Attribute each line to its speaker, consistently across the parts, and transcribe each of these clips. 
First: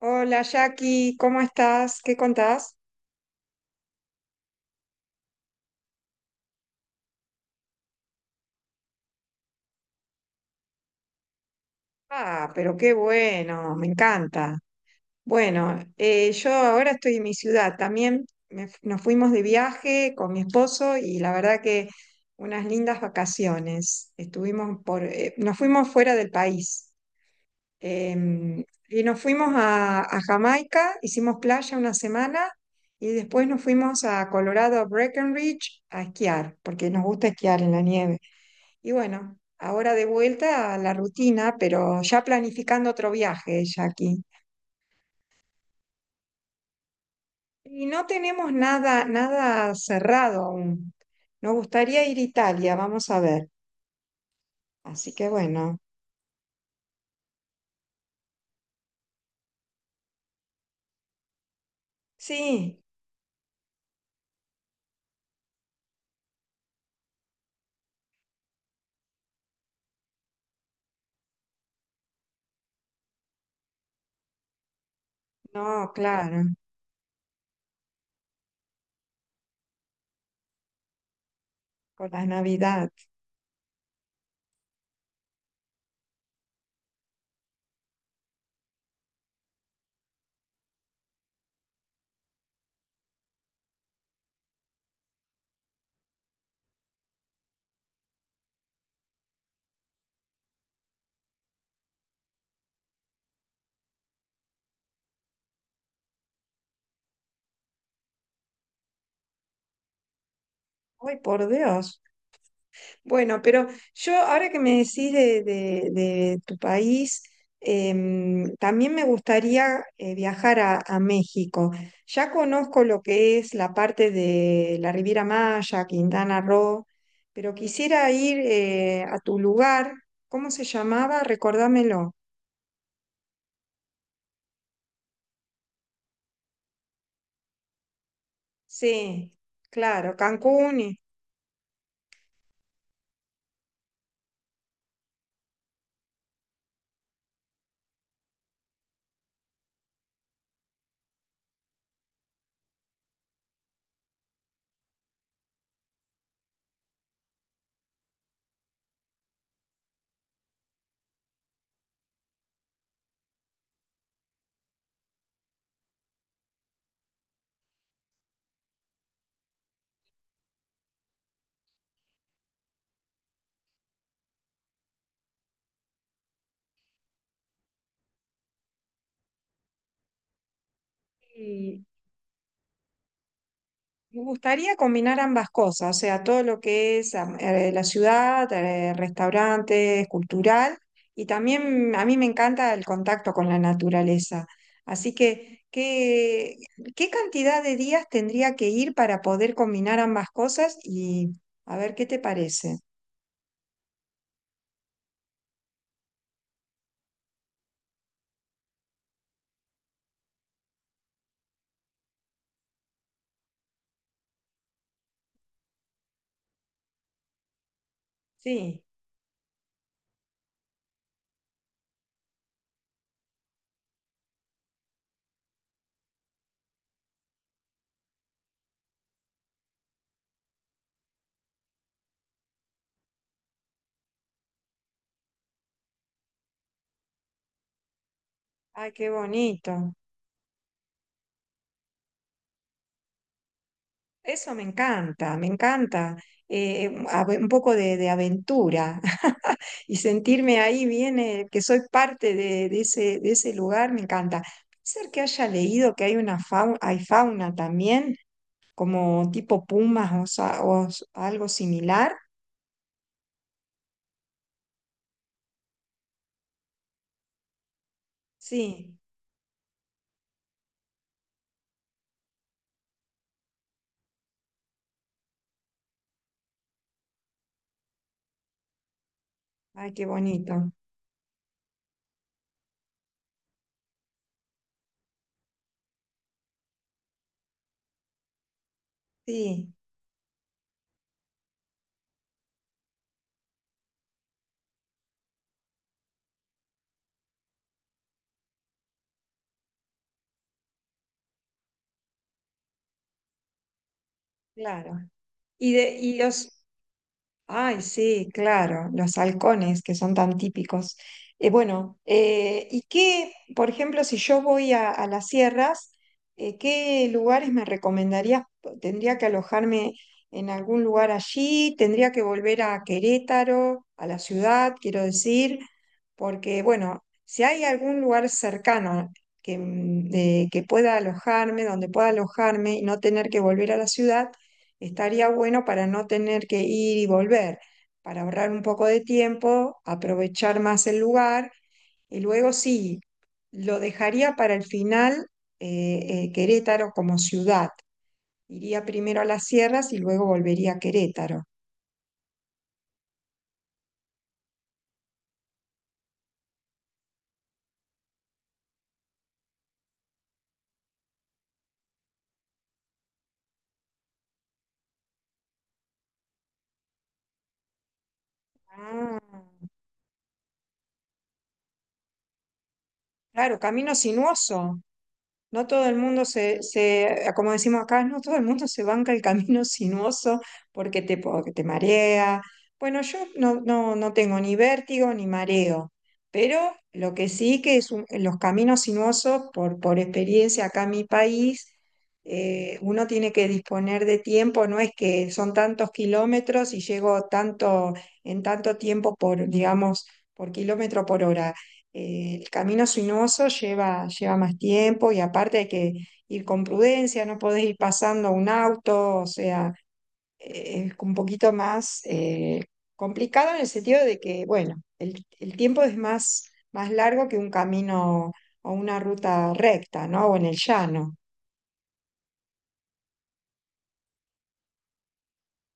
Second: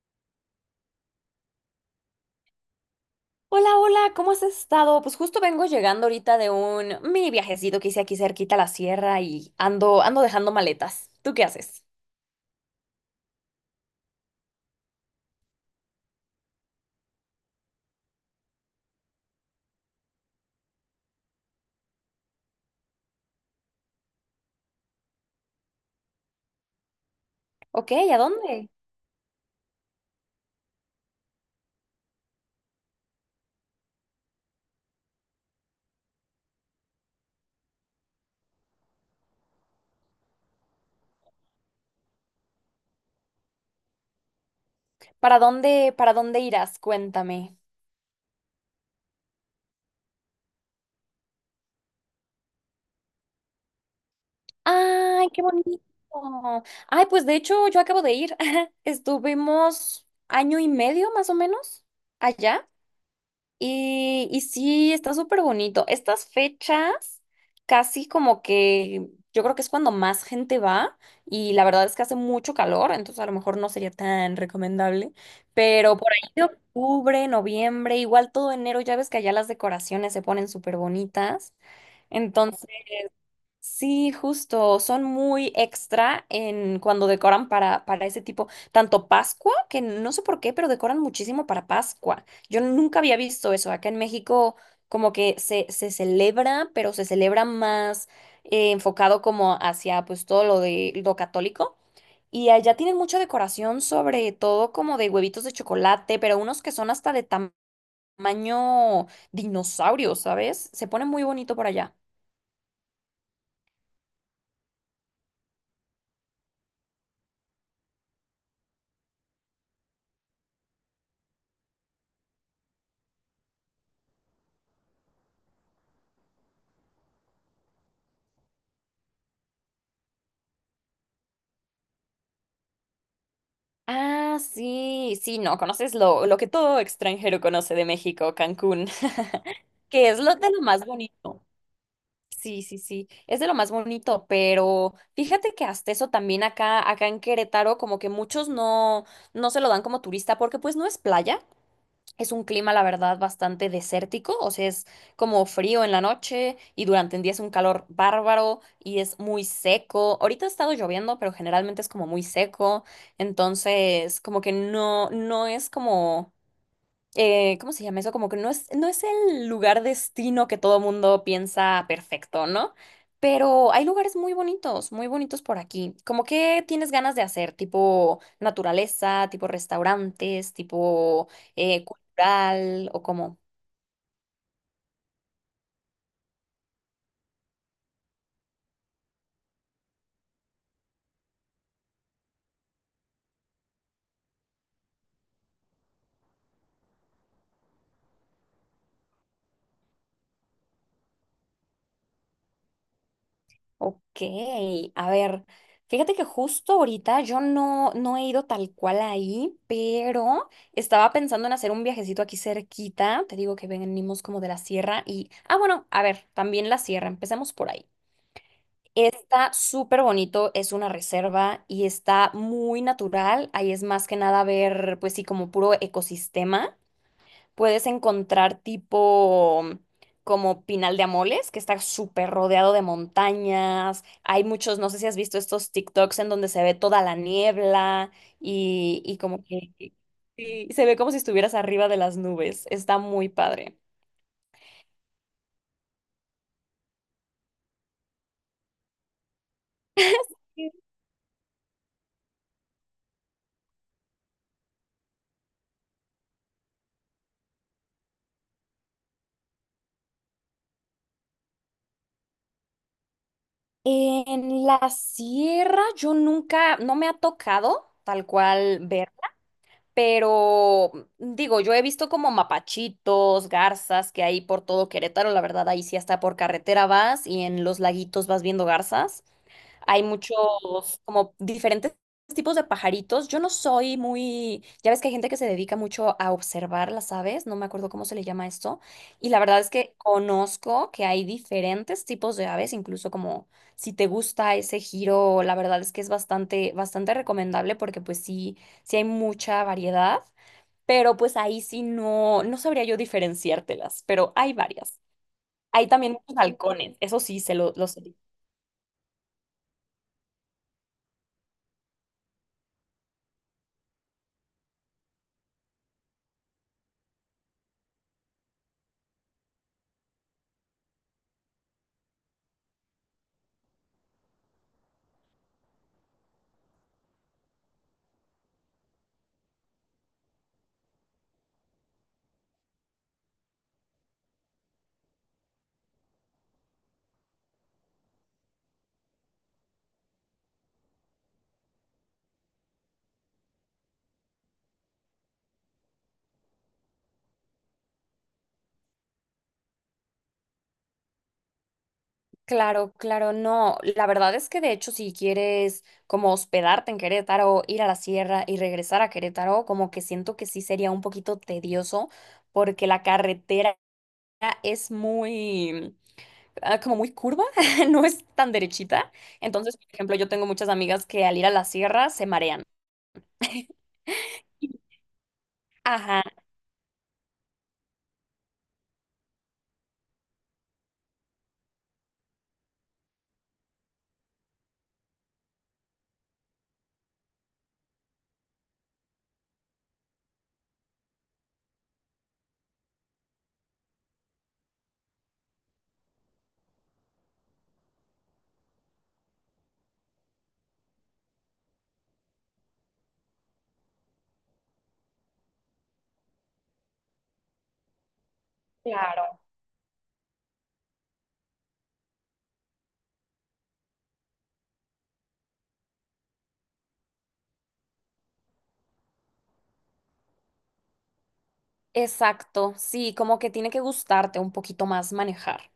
Speaker 1: Hola Jackie, ¿cómo estás? ¿Qué contás?
Speaker 2: Hola, hola, ¿cómo has estado? Pues justo vengo llegando ahorita de un mini viajecito que hice aquí cerquita a la sierra y ando dejando maletas. ¿Tú qué haces?
Speaker 1: Ah, pero qué bueno, me encanta. Bueno, yo ahora estoy en mi ciudad también. Nos fuimos de viaje con mi esposo y la verdad que unas lindas vacaciones. Estuvimos nos fuimos fuera del país.
Speaker 2: Ok, ¿a
Speaker 1: Em,
Speaker 2: dónde?
Speaker 1: y nos fuimos a Jamaica, hicimos playa una semana y después nos fuimos a Colorado, a Breckenridge, a esquiar, porque nos gusta esquiar en la nieve. Y bueno, ahora de vuelta a la rutina, pero ya planificando otro viaje, Jackie.
Speaker 2: ¿Para dónde, para dónde irás? Cuéntame.
Speaker 1: Y no tenemos nada, nada cerrado aún. Nos gustaría ir a Italia, vamos a ver. Así que
Speaker 2: Ay, qué
Speaker 1: bueno,
Speaker 2: bonito. Ay, pues de hecho yo acabo de ir. Estuvimos año y medio más o menos allá.
Speaker 1: sí,
Speaker 2: Y sí, está súper bonito. Estas fechas, casi como que yo creo que es cuando más gente va y la verdad es que hace mucho calor, entonces a lo mejor no sería tan recomendable,
Speaker 1: no,
Speaker 2: pero por ahí
Speaker 1: claro,
Speaker 2: de octubre, noviembre, igual todo enero, ya ves que allá las decoraciones se ponen súper bonitas.
Speaker 1: con la Navidad.
Speaker 2: Sí, justo, son muy extra en cuando decoran para ese tipo, tanto Pascua, que no sé por qué, pero decoran muchísimo para Pascua. Yo nunca había visto eso. Acá en México como que se celebra, pero se celebra más enfocado como hacia pues todo lo de lo católico. Y allá tienen mucha decoración, sobre todo como de huevitos de chocolate, pero unos que son hasta de tamaño dinosaurio, ¿sabes? Se pone
Speaker 1: Ay,
Speaker 2: muy
Speaker 1: por
Speaker 2: bonito por allá.
Speaker 1: Dios. Bueno, pero yo ahora que me decís de tu país, también me gustaría viajar a México. Ya conozco lo que es la parte de la Riviera Maya, Quintana Roo, pero quisiera ir a tu lugar. ¿Cómo se llamaba? Recordámelo.
Speaker 2: Ah, sí, sí, no, conoces lo que todo extranjero conoce de México, Cancún,
Speaker 1: Sí,
Speaker 2: que
Speaker 1: claro,
Speaker 2: es lo de lo más
Speaker 1: Cancún
Speaker 2: bonito. Sí, sí, sí, es de lo más bonito, pero fíjate que hasta eso también acá en Querétaro, como que muchos no, no se lo dan como turista porque pues no es playa. Es un clima, la verdad, bastante desértico, o sea, es como frío en la noche y durante el día es un calor bárbaro y es muy seco. Ahorita ha estado lloviendo, pero generalmente es como muy seco, entonces como que no, no es como ¿cómo se llama eso? Como que no es, no es el lugar destino que todo mundo piensa perfecto, ¿no? Pero hay lugares muy bonitos por aquí. ¿Cómo que tienes ganas de hacer? Tipo naturaleza, tipo restaurantes, tipo
Speaker 1: y,
Speaker 2: cultural o cómo.
Speaker 1: Me gustaría combinar ambas cosas, o sea, todo lo que es la ciudad, restaurantes, cultural, y también a mí me encanta el contacto con la naturaleza. Así que ¿qué cantidad de días tendría que ir para poder combinar ambas cosas? Y a ver, ¿qué te parece?
Speaker 2: Ok, a ver, fíjate que justo ahorita yo no, no he ido tal cual ahí, pero estaba pensando en hacer un viajecito aquí cerquita. Te digo que venimos como de la sierra y, ah, bueno, a ver, también la sierra, empecemos por ahí.
Speaker 1: Sí,
Speaker 2: Está súper bonito, es una reserva y está muy natural. Ahí es más que nada ver, pues sí, como puro ecosistema. Puedes encontrar tipo como Pinal de Amoles, que está súper rodeado de montañas. Hay muchos, no sé si has visto estos TikToks en donde se ve toda la niebla
Speaker 1: ay,
Speaker 2: y,
Speaker 1: qué
Speaker 2: y como que
Speaker 1: bonito.
Speaker 2: y se ve como si estuvieras arriba de las nubes. Está muy padre.
Speaker 1: Eso me encanta, me encanta. Un poco de aventura. Y sentirme ahí bien, que soy parte de ese lugar, me encanta. Ser que haya leído que hay una fauna, hay fauna también, como tipo pumas o algo similar.
Speaker 2: En la sierra yo nunca, no me ha tocado tal cual
Speaker 1: Sí,
Speaker 2: ver. Pero digo, yo he visto como mapachitos, garzas que hay por todo Querétaro, la verdad, ahí sí hasta por carretera vas y en los laguitos vas viendo garzas.
Speaker 1: ay,
Speaker 2: Hay
Speaker 1: qué
Speaker 2: muchos,
Speaker 1: bonito.
Speaker 2: como diferentes tipos de pajaritos. Yo no soy muy, ya ves que hay gente que se dedica mucho a observar las aves, no me acuerdo cómo se le llama esto. Y la verdad es
Speaker 1: Sí,
Speaker 2: que conozco que hay diferentes tipos de aves, incluso como si te gusta ese giro, la verdad es que es bastante, bastante recomendable porque pues sí, sí hay mucha variedad, pero pues ahí sí no, no sabría yo diferenciártelas, pero hay
Speaker 1: claro.
Speaker 2: varias.
Speaker 1: Y
Speaker 2: Hay
Speaker 1: de,
Speaker 2: también
Speaker 1: y
Speaker 2: muchos
Speaker 1: los,
Speaker 2: halcones, eso sí, se lo,
Speaker 1: Ay,
Speaker 2: los.
Speaker 1: sí, claro, los halcones que son tan típicos. Bueno, ¿y qué, por ejemplo, si yo voy a las sierras, qué lugares me recomendarías? ¿Tendría que alojarme en algún lugar allí? ¿Tendría que volver a Querétaro, a la ciudad, quiero decir? Porque, bueno, si hay algún lugar cercano que pueda alojarme, donde pueda alojarme y no tener que volver a la ciudad, estaría bueno para no tener que ir y volver, para ahorrar un poco de tiempo, aprovechar más el lugar, y luego sí, lo dejaría para el final, Querétaro como ciudad. Iría primero a las sierras y luego volvería a Querétaro.
Speaker 2: Claro, claro, no. La verdad es que de hecho si quieres como hospedarte en Querétaro, ir a la sierra y regresar a Querétaro, como que siento que sí sería un poquito tedioso porque la carretera es muy, como muy curva, no es tan derechita.
Speaker 1: Ah,
Speaker 2: Entonces, por ejemplo, yo tengo muchas amigas que al ir a la sierra se marean.
Speaker 1: claro, camino sinuoso. No todo el
Speaker 2: Ajá,
Speaker 1: mundo, como decimos acá, no todo el mundo se banca el camino sinuoso, porque te marea. Bueno, yo no tengo ni vértigo ni mareo, pero lo que sí, que los caminos sinuosos, por experiencia acá en mi país, uno tiene que disponer de tiempo. No es que son tantos kilómetros y llego tanto, en tanto tiempo por, digamos, por kilómetro por hora. El camino sinuoso lleva más tiempo, y aparte hay que ir con prudencia, no podés ir pasando un auto, o
Speaker 2: claro.
Speaker 1: sea, es un poquito más complicado en el sentido de que, bueno, el tiempo es más largo que un camino o una ruta recta, ¿no? O en el llano.
Speaker 2: Exacto, sí, como que tiene que gustarte un poquito más manejar.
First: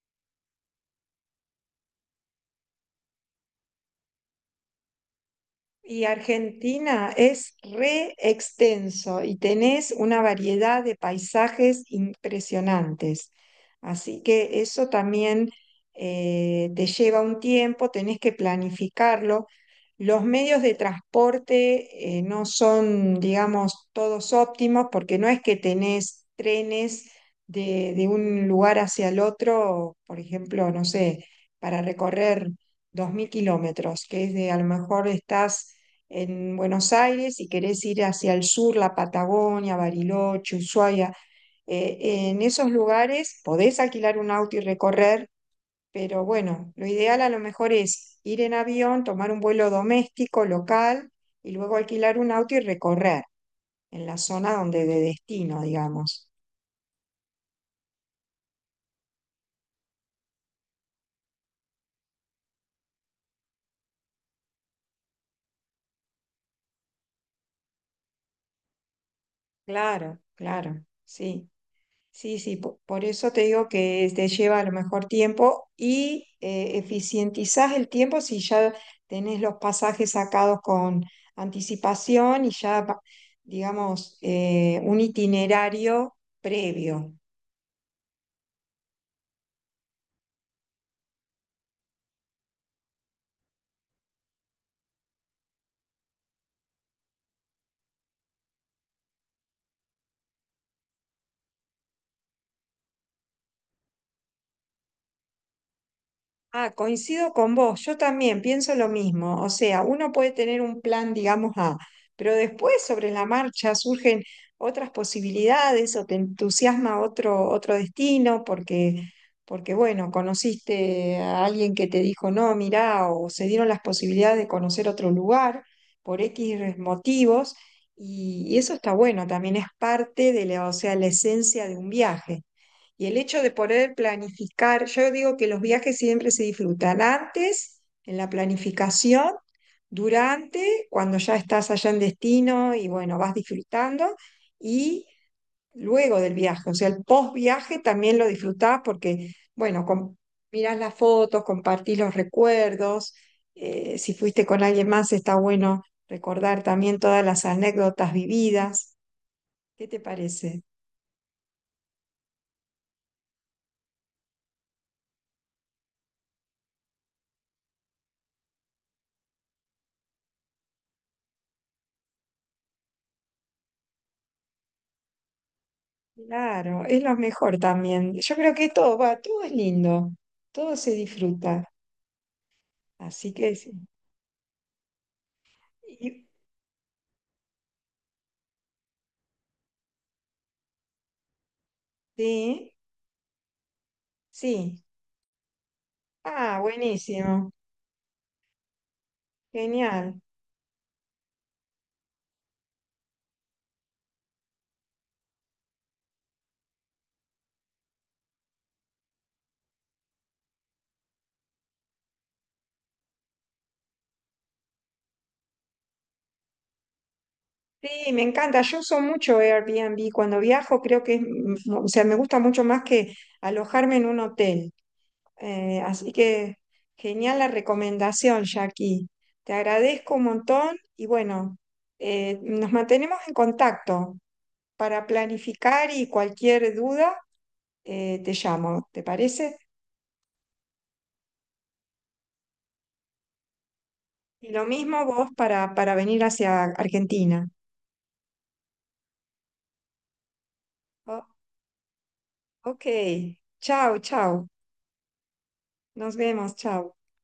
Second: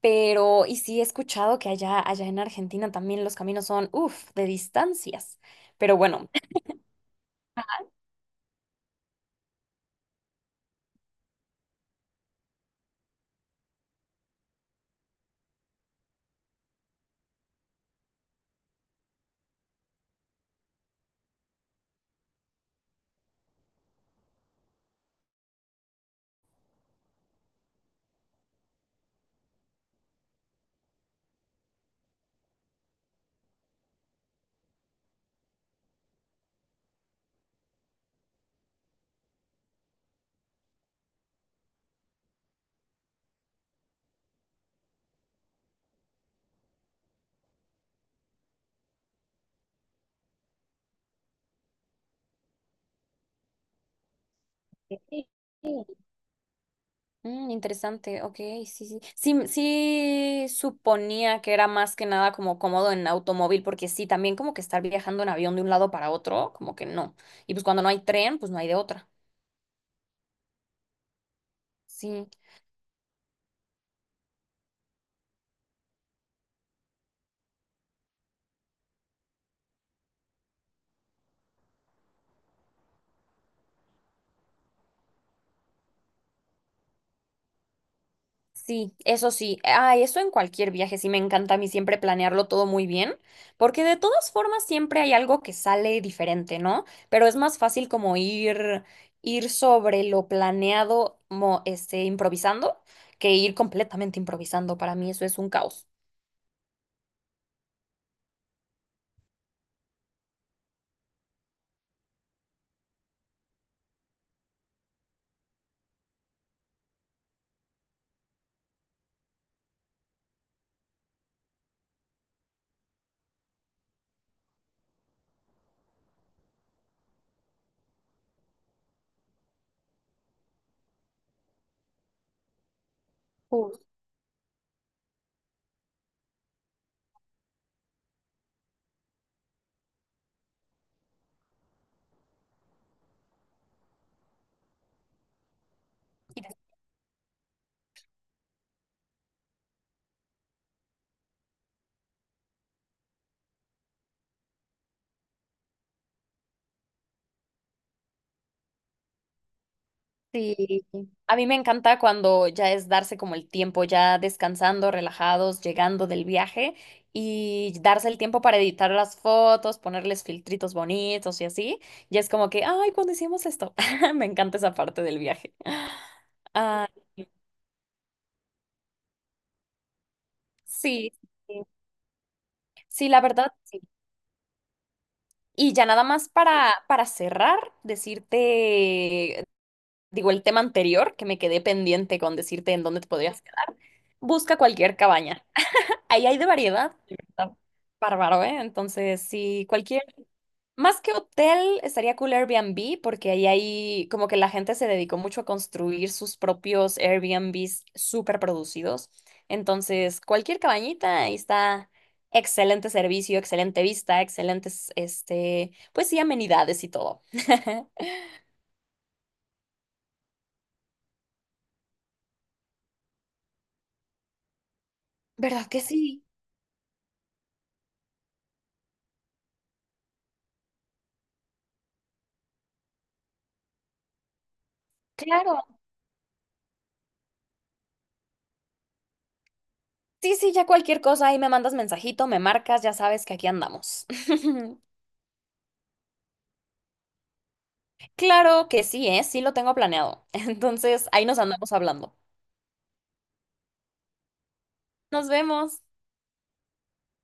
Speaker 2: Pero, y sí he escuchado que allá, allá en Argentina también los caminos son, uff, de distancias. Pero
Speaker 1: Y
Speaker 2: bueno,
Speaker 1: Argentina es re extenso y tenés una variedad de paisajes impresionantes. Así que eso también te lleva un tiempo, tenés que planificarlo. Los medios de transporte no son, digamos, todos óptimos, porque no es que tenés trenes de un lugar hacia el otro, por ejemplo, no sé, para recorrer 2.000 kilómetros, que es de a lo mejor estás en Buenos Aires y querés ir hacia el sur, la Patagonia, Bariloche, Ushuaia. En esos lugares podés alquilar un auto y recorrer, pero bueno, lo ideal a lo mejor es ir en avión, tomar un vuelo doméstico, local, y luego alquilar un auto y recorrer en la zona donde de
Speaker 2: sí.
Speaker 1: destino, digamos.
Speaker 2: Interesante, ok, sí, sí. Sí, sí suponía que era más que nada como cómodo en automóvil, porque sí, también como que estar viajando en avión de un lado para otro, como que no. Y pues cuando no hay tren, pues no hay de otra.
Speaker 1: Claro, claro, sí.
Speaker 2: Sí.
Speaker 1: Sí, sí, eso te digo que te lleva a lo mejor tiempo, y eficientizás el tiempo si ya tenés los pasajes sacados con anticipación y ya, digamos, un itinerario previo.
Speaker 2: Sí, eso sí. Ay, eso en cualquier viaje sí me encanta a mí siempre planearlo todo muy bien, porque de todas formas siempre hay algo que sale diferente, ¿no? Pero es más fácil como ir sobre lo planeado, este, improvisando, que ir completamente improvisando. Para mí eso es un caos.
Speaker 1: Ah, coincido con vos, yo también pienso lo mismo, o sea, uno puede tener un plan, digamos, A, pero después sobre la marcha surgen otras posibilidades, o te entusiasma otro destino, bueno, conociste a alguien que te dijo, no, mirá, o se dieron las posibilidades de conocer otro lugar por X motivos, y eso está bueno, también es parte de o sea, la esencia de un viaje. Y el hecho de
Speaker 2: Justo.
Speaker 1: poder planificar, yo digo que los viajes siempre se disfrutan antes, en la planificación, durante, cuando ya estás allá en destino y bueno, vas disfrutando, y luego del viaje, o sea, el post viaje también lo disfrutás porque, bueno, mirás las fotos, compartís los recuerdos, si fuiste con alguien más está bueno recordar también todas las anécdotas vividas. ¿Qué te
Speaker 2: Sí,
Speaker 1: parece?
Speaker 2: a mí me encanta cuando ya es darse como el tiempo, ya descansando, relajados, llegando del viaje y darse el tiempo para editar las fotos, ponerles filtritos bonitos y así. Y es como que, ay, cuando hicimos esto? Me encanta esa parte del viaje.
Speaker 1: Claro,
Speaker 2: Ah,
Speaker 1: es lo mejor también. Yo creo que todo es lindo, todo se
Speaker 2: sí, sí,
Speaker 1: disfruta.
Speaker 2: sí, la
Speaker 1: Así
Speaker 2: verdad,
Speaker 1: que sí.
Speaker 2: sí. Y ya nada
Speaker 1: Y-
Speaker 2: más para cerrar, decirte, digo, el tema anterior que me quedé pendiente con
Speaker 1: sí,
Speaker 2: decirte en dónde te podrías quedar. Busca
Speaker 1: sí.
Speaker 2: cualquier cabaña. Ahí hay de
Speaker 1: Ah,
Speaker 2: variedad, la
Speaker 1: buenísimo,
Speaker 2: verdad, bárbaro, ¿eh? Entonces, sí, cualquier,
Speaker 1: genial.
Speaker 2: más que hotel, estaría cool Airbnb, porque ahí hay, como que la gente se dedicó mucho a construir sus propios Airbnbs súper producidos. Entonces, cualquier cabañita, ahí está excelente servicio, excelente vista, excelentes, este, pues sí, amenidades y todo.
Speaker 1: Sí, me encanta. Yo uso mucho Airbnb. Cuando viajo creo que es, o sea, me gusta mucho más que alojarme en un hotel.
Speaker 2: ¿Verdad que
Speaker 1: Así
Speaker 2: sí?
Speaker 1: que genial la recomendación, Jackie. Te agradezco un montón y bueno, nos mantenemos en contacto para
Speaker 2: Claro.
Speaker 1: planificar, y cualquier duda, te llamo, ¿te parece?
Speaker 2: Sí, sí, ya cualquier cosa, ahí me mandas mensajito, me marcas, ya sabes que aquí andamos.
Speaker 1: Y lo mismo vos, para venir hacia Argentina.
Speaker 2: Claro que sí, ¿eh? Sí lo tengo planeado. Entonces,
Speaker 1: O-
Speaker 2: ahí nos andamos hablando.
Speaker 1: ok, chao, chao.
Speaker 2: Nos vemos.
Speaker 1: Nos vemos, chao.